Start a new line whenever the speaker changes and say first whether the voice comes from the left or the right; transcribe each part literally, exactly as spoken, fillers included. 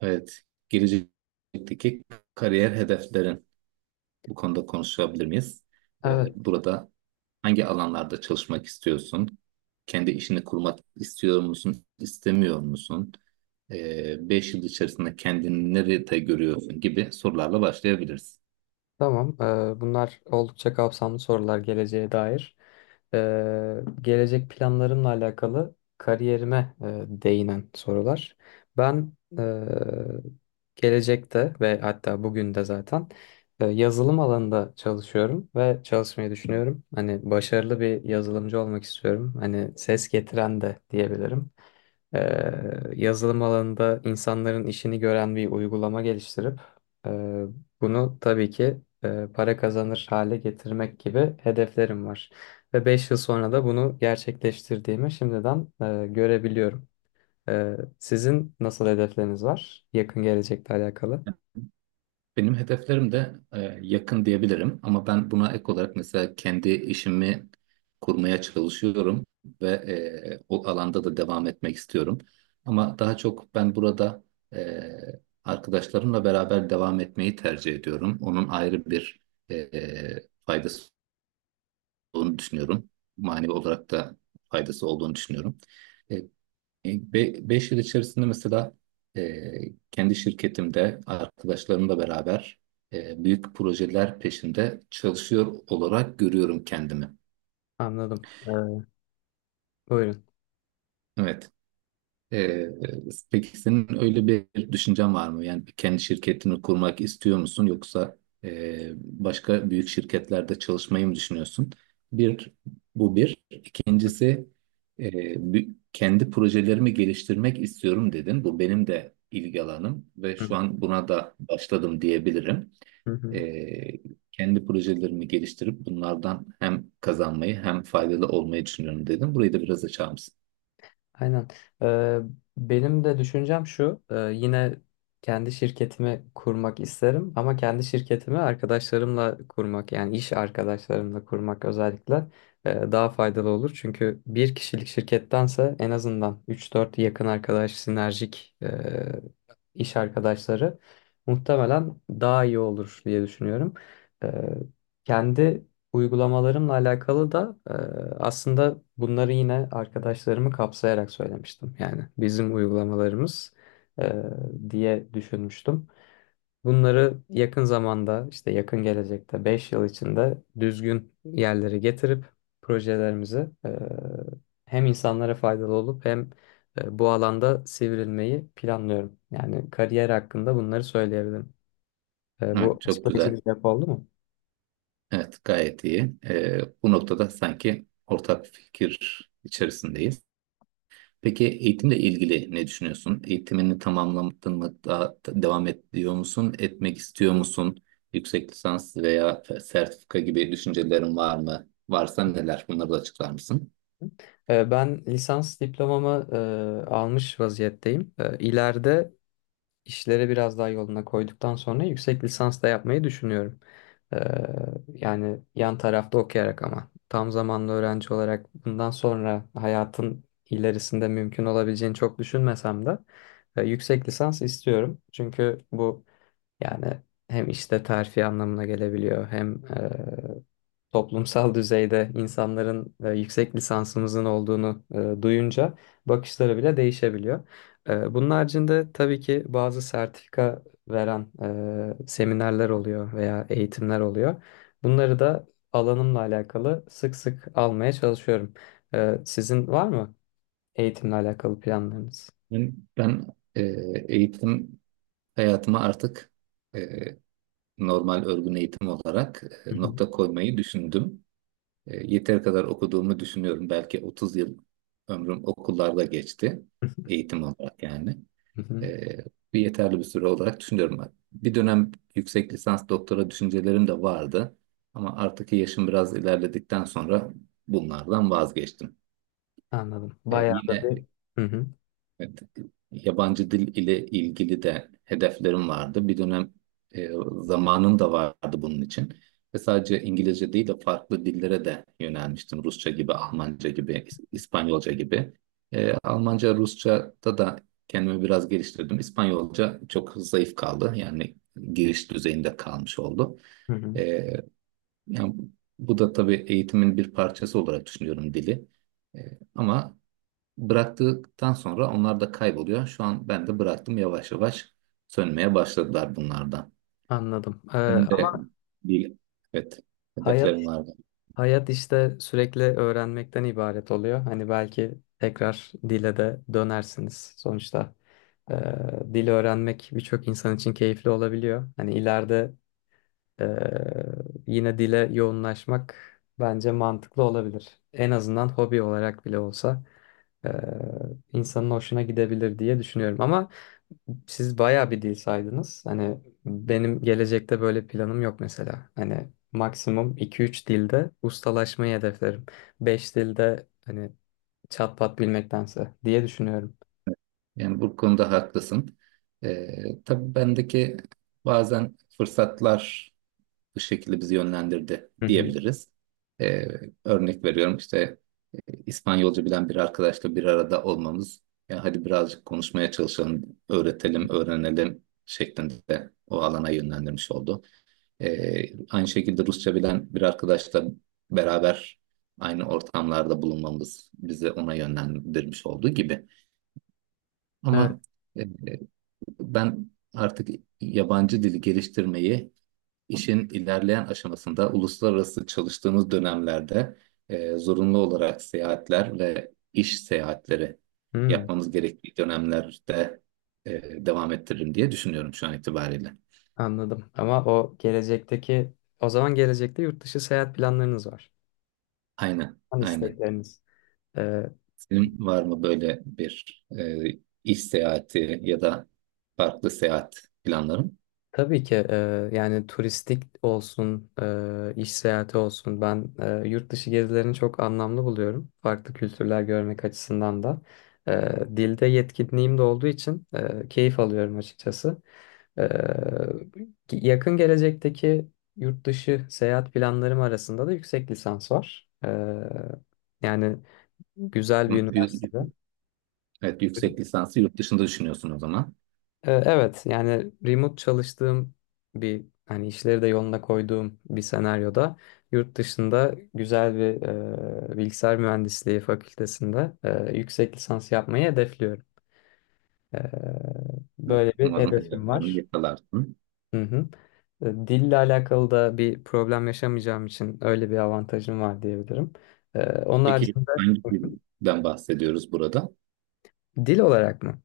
right: Evet, gelecekteki kariyer hedeflerin bu konuda konuşabilir miyiz? Ee,
left: Evet,
right: burada hangi alanlarda çalışmak istiyorsun? Kendi işini kurmak istiyor musun, istemiyor musun? Ee, beş yıl içerisinde kendini nerede görüyorsun gibi sorularla başlayabiliriz.
left: tamam. Ee, bunlar oldukça kapsamlı sorular geleceğe dair. Ee, gelecek planlarımla alakalı kariyerime e, değinen sorular. Ben e, gelecekte ve hatta bugün de zaten e, yazılım alanında çalışıyorum ve çalışmayı düşünüyorum. Hani başarılı bir yazılımcı olmak istiyorum. Hani ses getiren de diyebilirim. Ee, yazılım alanında insanların işini gören bir uygulama geliştirip e, bunu tabii ki e, para kazanır hale getirmek gibi hedeflerim var. Ve beş yıl sonra da bunu gerçekleştirdiğimi şimdiden e, görebiliyorum. Ee, sizin nasıl hedefleriniz var yakın gelecekle alakalı?
right: Benim hedeflerim de e, yakın diyebilirim ama ben buna ek olarak mesela kendi işimi kurmaya çalışıyorum ve e, o alanda da devam etmek istiyorum. Ama daha çok ben burada e, arkadaşlarımla beraber devam etmeyi tercih ediyorum. Onun ayrı bir e, faydası olduğunu düşünüyorum. Manevi olarak da faydası olduğunu düşünüyorum. E, Beş yıl içerisinde mesela e, kendi şirketimde arkadaşlarımla beraber e, büyük projeler peşinde çalışıyor olarak görüyorum kendimi.
left: Anladım. Ee, buyurun.
right: Evet. Ee, peki senin öyle bir düşüncen var mı? Yani kendi şirketini kurmak istiyor musun yoksa e, başka büyük şirketlerde çalışmayı mı düşünüyorsun? Bir, bu bir. İkincisi, e, bü- kendi projelerimi geliştirmek istiyorum dedin. Bu benim de ilgi alanım ve şu an buna da başladım diyebilirim.
left: Hı hı.
right: Ee, Kendi projelerimi geliştirip bunlardan hem kazanmayı hem faydalı olmayı düşünüyorum dedim. Burayı da biraz açar mısın?
left: Aynen. Ee, benim de düşüncem şu. e, yine kendi şirketimi kurmak isterim ama kendi şirketimi arkadaşlarımla kurmak, yani iş arkadaşlarımla kurmak özellikle e, daha faydalı olur. Çünkü bir kişilik şirkettense en azından üç dört yakın arkadaş, sinerjik e, iş arkadaşları muhtemelen daha iyi olur diye düşünüyorum. E, kendi uygulamalarımla alakalı da e, aslında bunları yine arkadaşlarımı kapsayarak söylemiştim. Yani bizim uygulamalarımız, e, diye düşünmüştüm. Bunları yakın zamanda, işte yakın gelecekte, beş yıl içinde düzgün yerlere getirip projelerimizi, e, hem insanlara faydalı olup hem e, bu alanda sivrilmeyi planlıyorum. Yani kariyer hakkında bunları söyleyebilirim. E,
right: Evet,
left: bu
right: çok
left: açıklayıcı
right: güzel.
left: bir cevap oldu mu?
right: Evet, gayet iyi. Ee, bu noktada sanki ortak fikir içerisindeyiz. Peki eğitimle ilgili ne düşünüyorsun? Eğitimini tamamladın mı? Daha t- devam ediyor musun? Etmek istiyor musun? Yüksek lisans veya f- sertifika gibi düşüncelerin var mı? Varsa neler? Bunları da açıklar mısın?
left: Ee, Ben lisans diplomamı e, almış vaziyetteyim. E, İleride işleri biraz daha yoluna koyduktan sonra yüksek lisans da yapmayı düşünüyorum. E, Yani yan tarafta okuyarak ama tam zamanlı öğrenci olarak bundan sonra hayatın ilerisinde mümkün olabileceğini çok düşünmesem de e, yüksek lisans istiyorum. Çünkü bu, yani hem işte terfi anlamına gelebiliyor hem e, toplumsal düzeyde insanların e, yüksek lisansımızın olduğunu e, duyunca bakışları bile değişebiliyor. E, bunun haricinde tabii ki bazı sertifika veren e, seminerler oluyor veya eğitimler oluyor. Bunları da alanımla alakalı sık sık almaya çalışıyorum. E, sizin var mı eğitimle alakalı planlarınız?
right: Ben, ben e, eğitim hayatıma artık e, normal örgün eğitim olarak
left: Hı
right: e,
left: hı.
right: nokta koymayı düşündüm. E, Yeteri kadar okuduğumu düşünüyorum. Belki otuz yıl ömrüm okullarda geçti. Eğitim olarak yani.
left: Hı hı.
right: E, Bir yeterli bir süre olarak düşünüyorum. Bir dönem yüksek lisans doktora düşüncelerim de vardı. Ama artık yaşım biraz ilerledikten sonra bunlardan vazgeçtim.
left: Anladım.
right: E,
left: Bayağı da
right: yine
left: bir... Hı hı.
right: Evet, yabancı dil ile ilgili de hedeflerim vardı. Bir dönem e, zamanım da vardı bunun için. Ve sadece İngilizce değil de farklı dillere de yönelmiştim. Rusça gibi, Almanca gibi, İs- İspanyolca gibi. E, Almanca, Rusça'da da kendimi biraz geliştirdim. İspanyolca çok zayıf kaldı. Yani giriş düzeyinde kalmış oldu.
left: Hı hı.
right: E, Yani bu da tabii eğitimin bir parçası olarak düşünüyorum dili. E, ama Bıraktıktan sonra onlar da kayboluyor. Şu an ben de bıraktım, yavaş yavaş sönmeye başladılar bunlardan.
left: Anladım. Ee,
right: Benim de
left: ama
right: bir, evet,
left: hayat
right: hedeflerim vardı.
left: hayat işte sürekli öğrenmekten ibaret oluyor. Hani belki tekrar dile de dönersiniz. Sonuçta e, dil öğrenmek birçok insan için keyifli olabiliyor. Hani ileride, Ee, yine dile yoğunlaşmak bence mantıklı olabilir. En azından hobi olarak bile olsa e, insanın hoşuna gidebilir diye düşünüyorum. Ama siz bayağı bir dil saydınız. Hani benim gelecekte böyle planım yok mesela. Hani maksimum iki üç dilde ustalaşmayı hedeflerim. Beş dilde, hani, çat pat bilmektense, diye düşünüyorum.
right: Yani bu konuda haklısın. Ee, tabii bendeki bazen fırsatlar bu şekilde bizi yönlendirdi
left: Hı hı.
right: diyebiliriz. Ee, Örnek veriyorum işte, e, İspanyolca bilen bir arkadaşla bir arada olmamız. Ya hadi birazcık konuşmaya çalışalım, öğretelim, öğrenelim şeklinde o alana yönlendirmiş oldu. Ee, aynı şekilde Rusça bilen bir arkadaşla beraber aynı ortamlarda bulunmamız bizi ona yönlendirmiş olduğu gibi.
left: Evet.
right: Ama e, Ben artık yabancı dili geliştirmeyi işin ilerleyen aşamasında uluslararası çalıştığımız dönemlerde e, zorunlu olarak seyahatler ve iş seyahatleri
left: Hmm,
right: yapmamız gerektiği dönemlerde e, devam ettiririm diye düşünüyorum şu an itibariyle.
left: anladım. Ama o gelecekteki, o zaman gelecekte yurt dışı seyahat planlarınız var.
right: Aynen,
left: An
right: aynen.
left: istekleriniz. Ee,
right: Senin var mı böyle bir e, iş seyahati ya da farklı seyahat planların?
left: tabii ki e, yani turistik olsun, e, iş seyahati olsun. Ben e, yurt dışı gezilerini çok anlamlı buluyorum. Farklı kültürler görmek açısından da. E, dilde yetkinliğim de olduğu için e, keyif alıyorum açıkçası. E, yakın gelecekteki yurt dışı seyahat planlarım arasında da yüksek lisans var. E, yani güzel bir
right: yü-
left: üniversitede.
right: Evet, yüksek lisansı yurt dışında düşünüyorsun o zaman.
left: Ee, Evet, yani remote çalıştığım, bir hani işleri de yoluna koyduğum bir senaryoda, yurt dışında güzel bir e, bilgisayar mühendisliği fakültesinde e, yüksek lisans yapmayı hedefliyorum. Ee,
right: Evet,
left: böyle bir
right: umarım
left: hedefim
right: hedeflerini
left: var.
right: yakalarsın.
left: Hı hı. E, dille alakalı da bir problem yaşamayacağım için öyle bir avantajım var diyebilirim. Ee, onun
right: Peki
left: haricinde
right: hangi dilden bahsediyoruz burada?
left: dil olarak mı?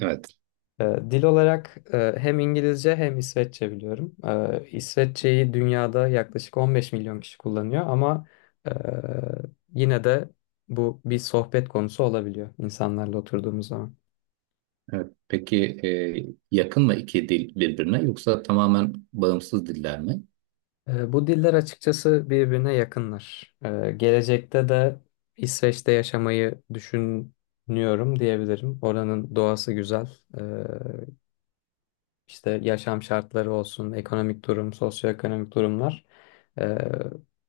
right: Evet.
left: Ee, Dil olarak e, hem İngilizce hem İsveççe biliyorum. Ee, İsveççeyi dünyada yaklaşık on beş milyon kişi kullanıyor ama e, yine de bu bir sohbet konusu olabiliyor insanlarla oturduğumuz zaman.
right: Evet. Peki e, yakın mı iki dil birbirine yoksa tamamen bağımsız diller mi?
left: Ee, Bu diller açıkçası birbirine yakınlar. Ee, Gelecekte de İsveç'te yaşamayı düşünüyorum diyebilirim. Oranın doğası güzel. Ee, İşte yaşam şartları olsun, ekonomik durum, sosyoekonomik durumlar. Ee,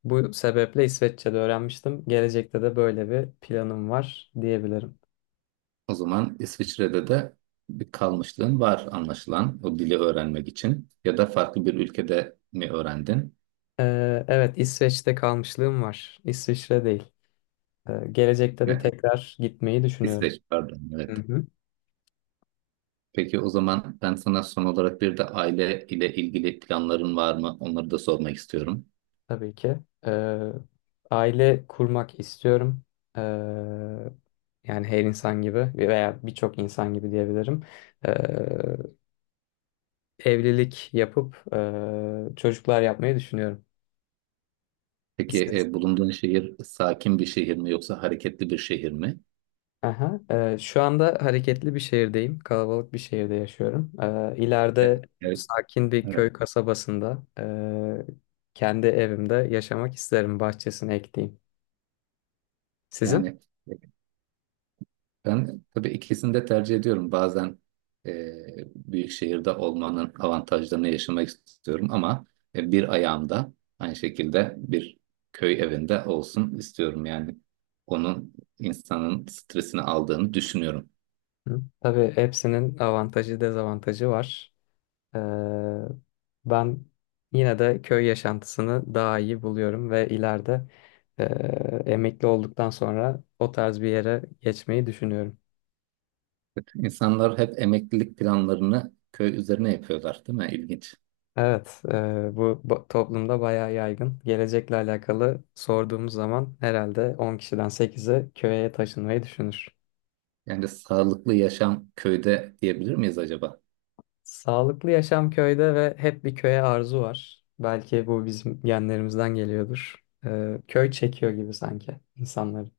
left: bu sebeple İsveççe'de öğrenmiştim. Gelecekte de böyle bir planım var diyebilirim.
right: O zaman İsviçre'de de bir kalmışlığın var anlaşılan o dili öğrenmek için ya da farklı bir ülkede mi öğrendin?
left: Ee, evet, İsveç'te kalmışlığım var. İsviçre değil. Ee, gelecekte de tekrar gitmeyi düşünüyorum.
right: İsveç, pardon,
left: Hı
right: evet.
left: hı.
right: Peki o zaman ben sana son olarak bir de aile ile ilgili planların var mı? Onları da sormak istiyorum.
left: Tabii ki. Ee, aile kurmak istiyorum. Ee, yani her insan gibi veya birçok insan gibi diyebilirim. Ee, evlilik yapıp e, çocuklar yapmayı düşünüyorum.
right: Peki
left: Siz?
right: e, bulunduğun şehir sakin bir şehir mi yoksa hareketli bir şehir mi?
left: Aha. E, şu anda hareketli bir şehirdeyim. Kalabalık bir şehirde yaşıyorum. E,
right: E,
left: ileride
right: Evet,
left: sakin bir
right: evet.
left: köy kasabasında e, kendi evimde yaşamak isterim. Bahçesini ekleyeyim. Sizin?
right: Yani e, ben tabii ikisini de tercih ediyorum. Bazen e, büyük şehirde olmanın avantajlarını yaşamak istiyorum ama e, bir ayağımda aynı şekilde bir köy evinde olsun istiyorum. Yani onun insanın stresini aldığını düşünüyorum.
left: Hı. Tabii hepsinin avantajı dezavantajı var. Ee, ben yine de köy yaşantısını daha iyi buluyorum ve ileride e, emekli olduktan sonra o tarz bir yere geçmeyi düşünüyorum.
right: İnsanlar hep emeklilik planlarını köy üzerine yapıyorlar, değil mi? İlginç.
left: Evet, e, bu ba- toplumda bayağı yaygın. Gelecekle alakalı sorduğumuz zaman herhalde on kişiden sekizi köye taşınmayı düşünür.
right: Yani sağlıklı yaşam köyde diyebilir miyiz acaba?
left: Sağlıklı yaşam köyde ve hep bir köye arzu var. Belki bu bizim genlerimizden geliyordur. Ee, köy çekiyor gibi sanki insanları.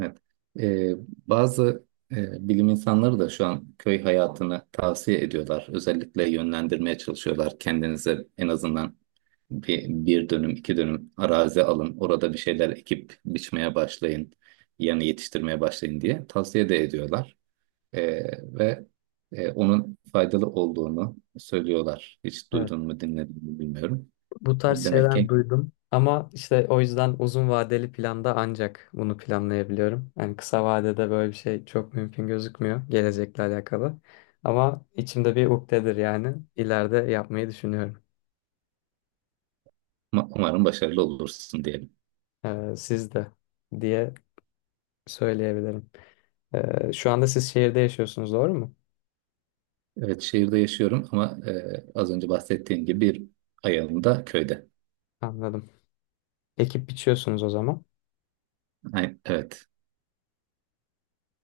right: Evet. Ee, Bazı e, bilim insanları da şu an köy hayatını tavsiye ediyorlar. Özellikle yönlendirmeye çalışıyorlar. Kendinize en azından bir, bir dönüm, iki dönüm arazi alın. Orada bir şeyler ekip biçmeye başlayın. Yani yetiştirmeye başlayın diye tavsiye de ediyorlar. Ee, ve e, Onun faydalı olduğunu söylüyorlar. Hiç
left: Evet.
right: duydun mu, dinledin mi, bilmiyorum.
left: Bu
right: E,
left: tarz
right: Demek
left: şeyler
right: ki
left: duydum. Ama işte o yüzden uzun vadeli planda ancak bunu planlayabiliyorum. Yani kısa vadede böyle bir şey çok mümkün gözükmüyor gelecekle alakalı. Ama içimde bir ukdedir yani. İleride yapmayı düşünüyorum.
right: ma- Umarım başarılı olursun diyelim.
left: Ee, siz de, diye söyleyebilirim. Ee, şu anda siz şehirde yaşıyorsunuz, doğru mu?
right: Evet, şehirde yaşıyorum ama e, az önce bahsettiğim gibi bir ayağım da köyde.
left: Anladım. Ekip biçiyorsunuz o zaman.
right: Ay- evet,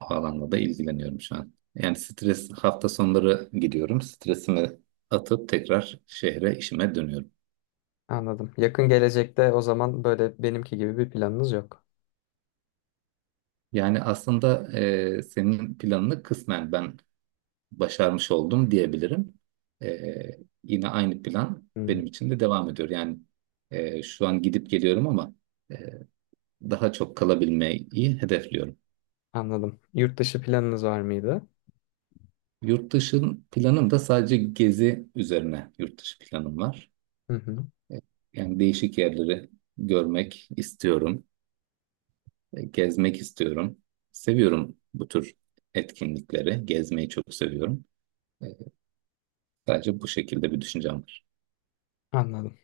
right: o alanla da ilgileniyorum şu an. Yani stres, hafta sonları gidiyorum. Stresimi atıp tekrar şehre işime dönüyorum.
left: Anladım. Yakın gelecekte o zaman böyle benimki gibi bir planınız yok.
right: Yani aslında e, senin planını kısmen ben başarmış oldum diyebilirim. Ee, Yine aynı plan
left: Hmm,
right: benim için de devam ediyor. Yani e, şu an gidip geliyorum ama e, daha çok kalabilmeyi hedefliyorum.
left: anladım. Yurt dışı planınız var mıydı?
right: Yurt dışın planım da sadece gezi üzerine yurt dışı planım var.
left: Hı hı,
right: E, Yani değişik yerleri görmek istiyorum, e, gezmek istiyorum. Seviyorum bu tür etkinlikleri, gezmeyi çok seviyorum. E, Sadece bu şekilde bir düşüncem var.
left: anladım.